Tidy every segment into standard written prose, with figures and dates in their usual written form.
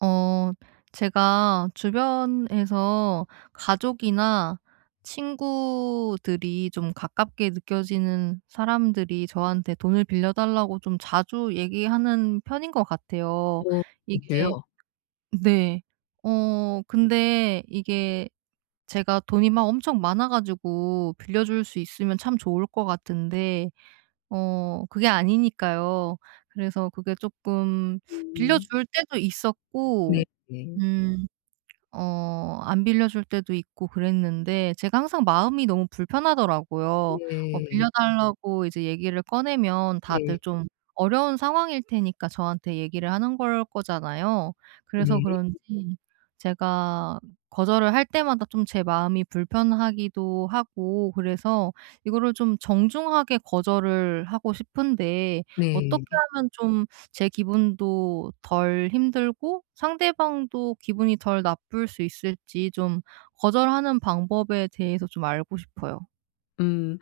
어 제가 주변에서 가족이나 친구들이 좀 가깝게 느껴지는 사람들이 저한테 돈을 빌려 달라고 좀 자주 얘기하는 편인 것 같아요. 어그요 이게 네. 근데 이게 제가 돈이 막 엄청 많아 가지고 빌려줄 수 있으면 참 좋을 것 같은데 그게 아니니까요. 그래서 그게 조금 음. 빌려줄 때도 있었고. 네. 네. 음. 안 빌려줄 때도 있고 그랬는데 제가 항상 마음이 너무 불편하더라고요. 네. 빌려 달라고 이제 얘기를 꺼내면 다들 좀, 어려운 상황일 테니까 저한테 얘기를 하는 걸 거잖아요. 그래서 네. 그런지 제가 거절을 할 때마다 좀 제 마음이 불편하기도 하고, 그래서 이거를 좀 정중하게 거절을 하고 싶은데, 어떻게 네. 하면 좀 제 기분도 덜 힘들고 상대방도 기분이 덜 나쁠 수 있을지, 좀 거절하는 방법에 대해서 좀 알고 싶어요. 음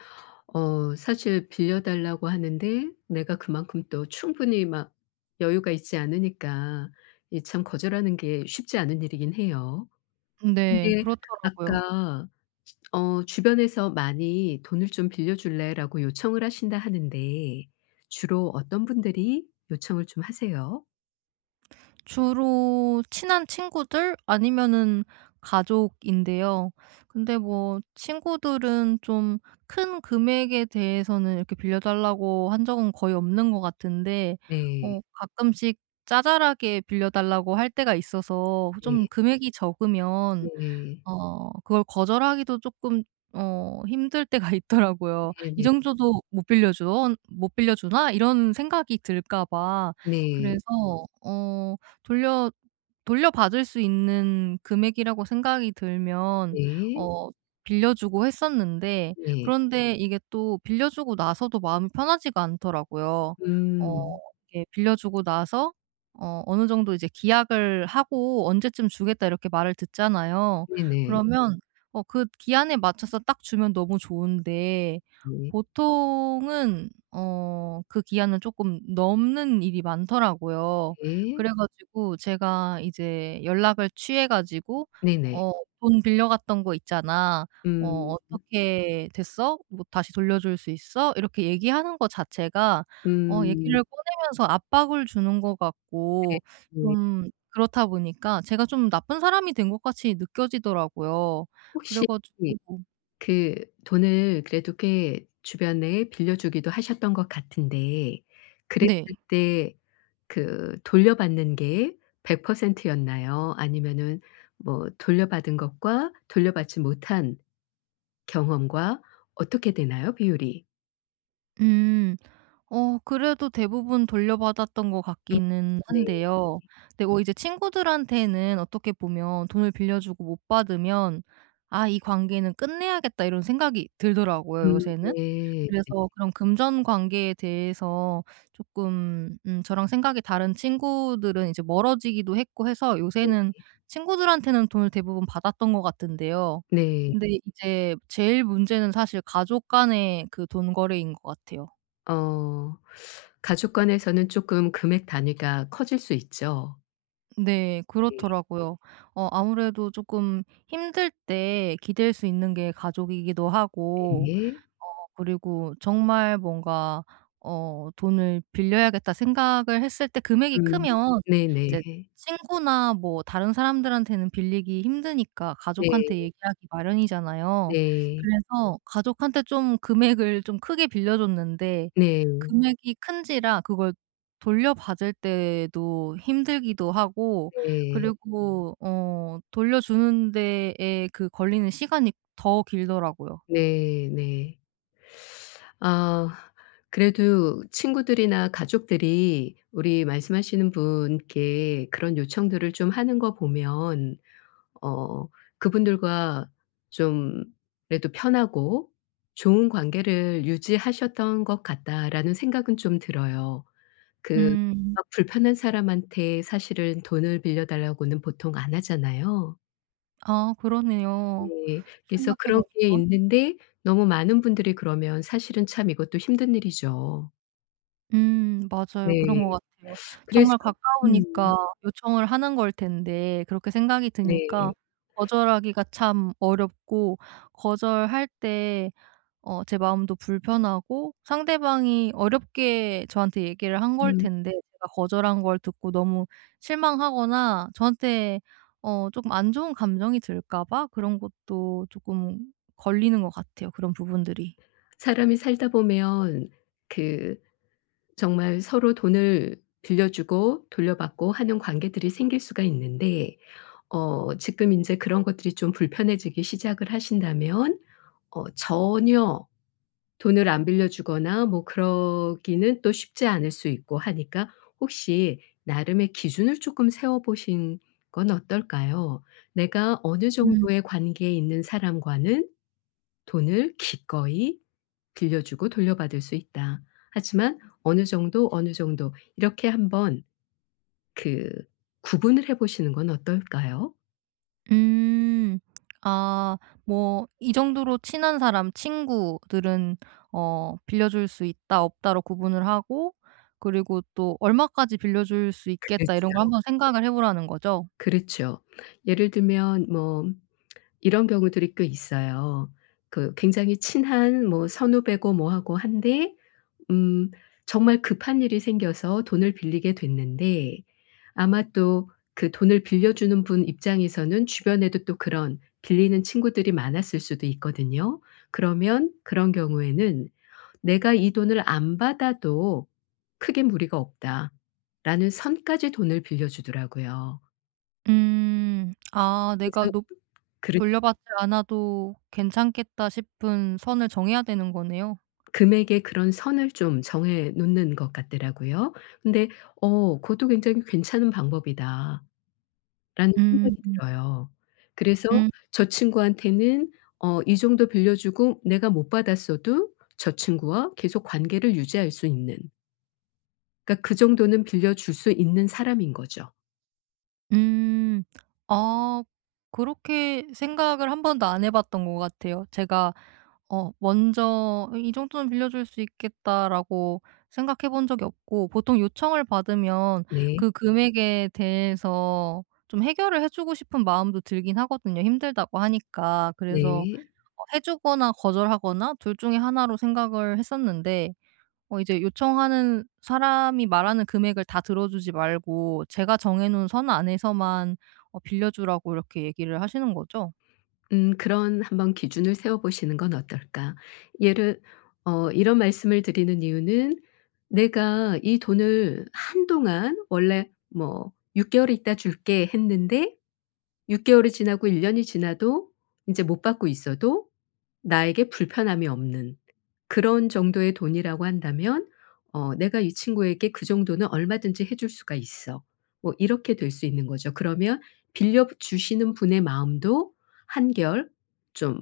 사실 빌려 달라고 하는데 내가 그만큼 또 충분히 막 여유가 있지 않으니까 이 참 거절하는 게 쉽지 않은 일이긴 해요. 네. 근데 그렇더라고요. 아까 "주변에서 많이 돈을 좀 빌려 줄래?"라고 요청을 하신다 하는데 주로 어떤 분들이 요청을 좀 하세요? 주로 친한 친구들 아니면은 가족인데요. 근데 뭐 친구들은 좀 큰 금액에 대해서는 이렇게 빌려 달라고 한 적은 거의 없는 것 같은데, 네. 가끔씩 짜잘하게 빌려 달라고 할 때가 있어서 좀 네. 금액이 적으면 네. 그걸 거절하기도 쪼끔 힘들 때가 있더라고요. 네네. '이 네. 정도도 못 빌려주나?' 이런 생각이 들까 봐. 네. 그래서 어 돌려 돌려받을 수 있는 금액이라고 생각이 들면 네. 어 빌려주고 했었는데, 네. 그런데 이게 또 빌려주고 나서도 마음이 편하지가 않더라고요. 어 음. 이게 빌려주고 나서 어느 정도 이제 기약을 하고 "언제쯤 주겠다." 이렇게 말을 듣잖아요. 네네. 그러면 그 기한에 맞춰서 딱 주면 너무 좋은데, 네. 보통은 그 기한을 쪼끔 넘는 일이 많더라고요. 네. 그래 가지고 제가 이제 연락을 취해 가지고 네네. "어 돈 빌려갔던 거 있잖아. 음. 어떻게 됐어? 뭐 다시 돌려줄 수 있어?" 이렇게 얘기하는 거 자체가 음. 얘기를 꺼내면서 압박을 주는 것 네. 같고, 네. 좀 그렇다 보니까 제가 좀 나쁜 사람이 된 것 같이 느껴지더라고요. 그래 혹시 가지고. 그 돈을 그래도 꽤 주변에 빌려주기도 하셨던 것 같은데 그랬을 네. 때 그 돌려받는 게 100% 였나요? 아니면은 뭐 돌려받은 것과 돌려받지 못한 경험과 어떻게 되나요? 비율이? 음. 그래도 대부분 돌려받았던 것 음 같기는 네. 한데요. 근데 뭐 이제 친구들한테는 어떻게 보면 돈을 빌려주고 못 받으면 '아 이 관계는 끝내야겠다.' 이런 생각이 들더라고요, 요새는. 네. 그래서 그런 금전 관계에 대해서 쪼끔, 저랑 생각이 다른 친구들은 이제 멀어지기도 했고 해서 요새는 네. 친구들한테는 돈을 대부분 받았던 것 같은데요. 네. 근데 이제 제일 문제는 사실 가족 간의 그 돈 거래인 것 같아요. 어. 가족 간에서는 조금 금액 단위가 커질 수 있죠. 네. 그렇더라고요. 아무래도 조금 힘들 때 기댈 수 있는 게 가족이기도 하고 네. 어 그리고 정말 뭔가 '돈을 빌려야겠다.' 생각을 했을 때 금액이 음. 크면 이제 네네. 친구나 뭐 다른 사람들한테는 빌리기 힘드니까 네. 가족한테 얘기하기 마련이잖아요. 네. 그래서 가족한테 좀 금액을 좀 크게 빌려줬는데, 네. 금액이 큰지라 그걸 돌려받을 때도 힘들기도 하고, 네. 그리고 돌려주는 데에 그 걸리는 시간이 더 길더라고요. 네. 네. 아 그래도 친구들이나 가족들이 우리 말씀하시는 분께 그런 요청들을 좀 하는 거 보면 어 그분들과 좀 그래도 편하고 좋은 관계를 유지하셨던 것 같다라는 생각은 좀 들어요. 그 음. 막 불편한 사람한테 사실은 돈을 빌려 달라고는 보통 안 하잖아요. 아, 그러네요. 네. 그래서 생각해 그런 게 보니까. 있는데 너무 많은 분들이 그러면 사실은 참 이것도 힘든 일이죠. 음, 맞아요. 그런 네. 것 같아요. 그래서 정말 음 가까우니까 요청을 하는 걸 텐데, 그렇게 생각이 네. 드니까 거절하기가 참 어렵고, 거절할 때 제 마음도 불편하고, 상대방이 어렵게 저한테 얘기를 한 걸 음 텐데 제가 거절한 걸 듣고 너무 실망하거나 저한테 조금 안 좋은 감정이 들까 봐, 그런 것도 조금 걸리는 것 같아요, 그런 부분들이. 사람이 살다 보면 그 정말 서로 돈을 빌려주고 돌려받고 하는 관계들이 생길 수가 있는데 지금 인제 그런 것들이 좀 불편해지기 시작을 하신다면 전혀 돈을 안 빌려주거나 뭐 그러기는 또 쉽지 않을 수 있고 하니까 혹시 나름의 기준을 조금 세워 보신 건 어떨까요? '내가 어느 음. 정도의 관계에 있는 사람과는 돈을 기꺼이 빌려주고 돌려받을 수 있다. 하지만 어느 정도, 어느 정도.' 이렇게 한번 그 구분을 해 보시는 건 어떨까요? 음. 아, 뭐 이 정도로 친한 사람, 친구들은 빌려줄 수 있다, 없다로 구분을 하고, 그리고 또 '얼마까지 빌려줄 수 있겠다.' 이런 걸 그렇죠. 한번 생각을 해 보라는 거죠? 그렇죠. 예를 들면 뭐 이런 경우들이 꽤 있어요. 그 굉장히 친한 뭐 선후배고 뭐하고 한데 음 정말 급한 일이 생겨서 돈을 빌리게 됐는데 아마 또 그 돈을 빌려주는 분 입장에서는 주변에도 또 그런 빌리는 친구들이 많았을 수도 있거든요. 그러면 그런 경우에는 '내가 이 돈을 안 받아도 크게 무리가 없다.'라는 선까지 돈을 빌려주더라고요. 음. 아, 내가 그래서 높 그렇죠. 돌려받지 않아도 괜찮겠다 싶은 선을 정해야 되는 거네요. 금액의 그런 선을 좀 정해 놓는 것 같더라고요. 근데 그것도 굉장히 '괜찮은 방법이다.'라는 생각이 음. 들어요. 그래서 음. 저 친구한테는 이 정도 빌려주고 내가 못 받았어도 저 친구와 계속 관계를 유지할 수 있는 그러니까 그 정도는 빌려줄 수 있는 사람인 거죠. 음. 아, 그렇게 생각을 한 번도 안 해 봤던 것 같아요. 제가 먼저 '이 정도는 빌려줄 수 있겠다.'라고 생각해 본 적이 없고, 보통 요청을 받으면 네. 그 금액에 대해서 좀 해결을 해 주고 싶은 마음도 들긴 하거든요, 힘들다고 하니까. 그래서 네. 해 주거나 거절하거나 둘 중에 하나로 생각을 했었는데, 이제 요청하는 사람이 말하는 금액을 다 들어 주지 말고 제가 정해 놓은 선 안에서만 빌려 주라고, 이렇게 얘기를 하시는 거죠. 그런 한번 기준을 세워 보시는 건 어떨까? 예를 이런 말씀을 드리는 이유는 내가 이 돈을 한동안 원래 뭐 "6 개월 있다 줄게." 했는데 6 개월이 지나고 1 년이 지나도 이제 못 받고 있어도 나에게 불편함이 없는 그런 정도의 돈이라고 한다면 "내가 이 친구에게 그 정도는 얼마든지 해줄 수가 있어." 뭐 이렇게 될 수 있는 거죠. 그러면 빌려 주시는 분의 마음도 한결 좀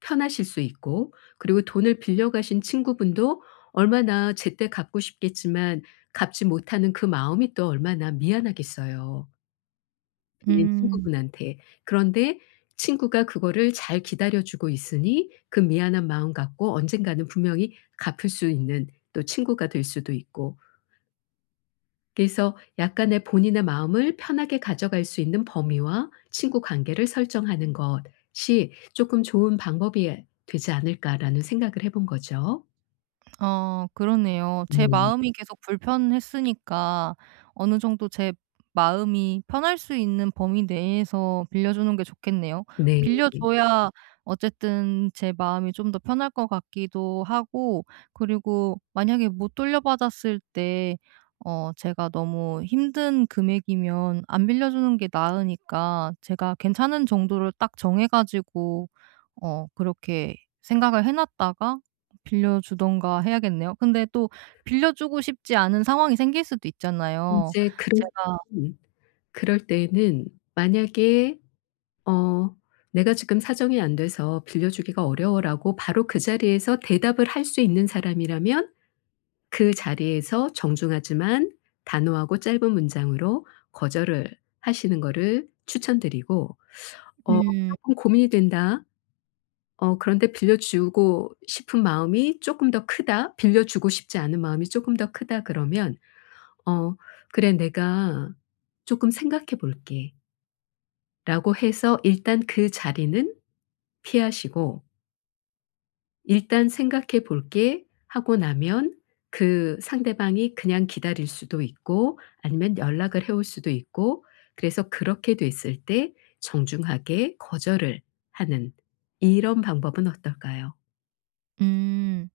편하실 수 있고 그리고 돈을 빌려 가신 친구분도 얼마나 제때 갚고 싶겠지만 갚지 못하는 그 마음이 또 얼마나 미안하겠어요. 있는 음. 친구분한테. 그런데 친구가 그거를 잘 기다려 주고 있으니 그 미안한 마음 갖고 언젠가는 분명히 갚을 수 있는 또 친구가 될 수도 있고. 그래서 약간의 본인의 마음을 편하게 가져갈 수 있는 범위와 친구 관계를 설정하는 것이 '조금 좋은 방법이 되지 않을까.'라는 생각을 해본 거죠. 그러네요. 제 네. 마음이 계속 불편했으니까 어느 정도 제 마음이 편할 수 있는 범위 내에서 빌려주는 게 좋겠네요. 네. 빌려줘야 어쨌든 제 마음이 좀 더 편할 것 같기도 하고, 그리고 만약에 못 돌려받았을 때 제가 너무 힘든 금액이면 안 빌려주는 게 나으니까 제가 괜찮은 정도를 딱 정해 가지고 그렇게 생각을 해 놨다가 빌려주던가 해야겠네요. 근데 또 빌려주고 싶지 않은 상황이 생길 수도 있잖아요. 인제 그럴 제가. 음. 그럴 때에는 만약에 어 "내가 지금 사정이 안 돼서 빌려주기가 어려워."라고 바로 그 자리에서 대답을 할 수 있는 사람이라면 그 자리에서 정중하지만 단호하고 짧은 문장으로 거절을 하시는 거를 추천드리고 어음 금 고민이 된다. 그런데 빌려주고 싶은 마음이 조금 더 크다. 빌려주고 싶지 않은 마음이 조금 더 크다." 그러면 "어 그래. 내가 조금 생각해 볼게."라고 해서 일단 그 자리는 피하시고 일단 생각해 볼게 하고 나면 그 상대방이 그냥 기다릴 수도 있고 아니면 연락을 해올 수도 있고 그래서 그렇게 됐을 때 정중하게 거절을 하는 이런 방법은 어떨까요? 음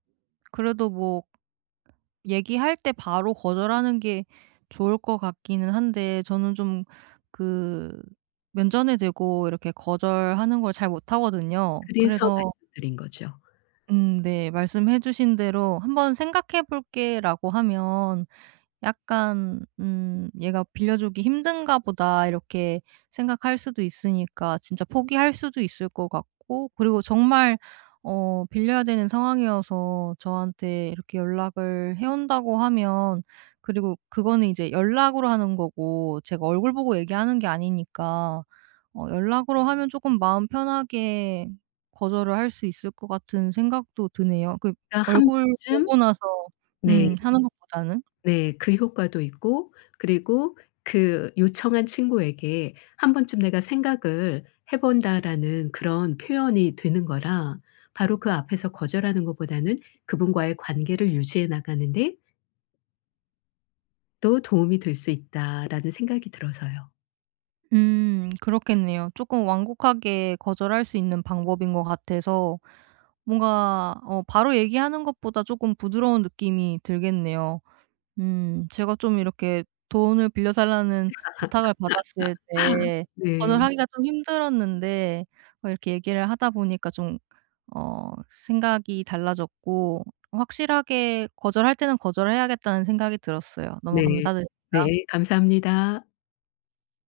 그래도 뭐 얘기할 때 바로 거절하는 게 좋을 것 같기는 한데, 저는 좀 그 면전에 대고 이렇게 거절하는 걸 잘 못하거든요. 그래서 그래서 말씀드린 거죠. 네, 말씀해 주신 대로 "한번 생각해 볼게."라고 하면 약간, '얘가 빌려주기 힘든가 보다.' 이렇게 생각할 수도 있으니까 진짜 포기할 수도 있을 것 같고, 그리고 정말 빌려야 되는 상황이어서 저한테 이렇게 연락을 해 온다고 하면, 그리고 그거는 이제 연락으로 하는 거고 제가 얼굴 보고 얘기하는 게 아니니까 연락으로 하면 쪼끔 마음 편하게 거절을 할 수 있을 것 같은 생각도 드네요. 그 그러니까 한 얼굴 번쯤 보고 나서 네. 하는 것보다는. 네. 그 효과도 있고 그리고 그 요청한 친구에게 '한 번쯤 내가 생각을 해 본다.'라는 그런 표현이 되는 거라 바로 그 앞에서 거절하는 것보다는 그분과의 관계를 유지해 나가는 데 또 도움이 될 수 있다라는 생각이 들어서요. 그렇겠네요. 조금 완곡하게 거절할 수 있는 방법인 것 같아서 뭔가 바로 얘기하는 것보다 조금 부드러운 느낌이 들겠네요. 제가 좀 이렇게 돈을 빌려 달라는 부탁을 받았을 때 네. 거절하기가 좀 힘들었는데 이렇게 얘기를 하다 보니까 좀 어 생각이 달라졌고, 확실하게 거절할 때는 거절해야겠다는 생각이 들었어요. 너무 네. 감사드립니다. 네. 감사합니다.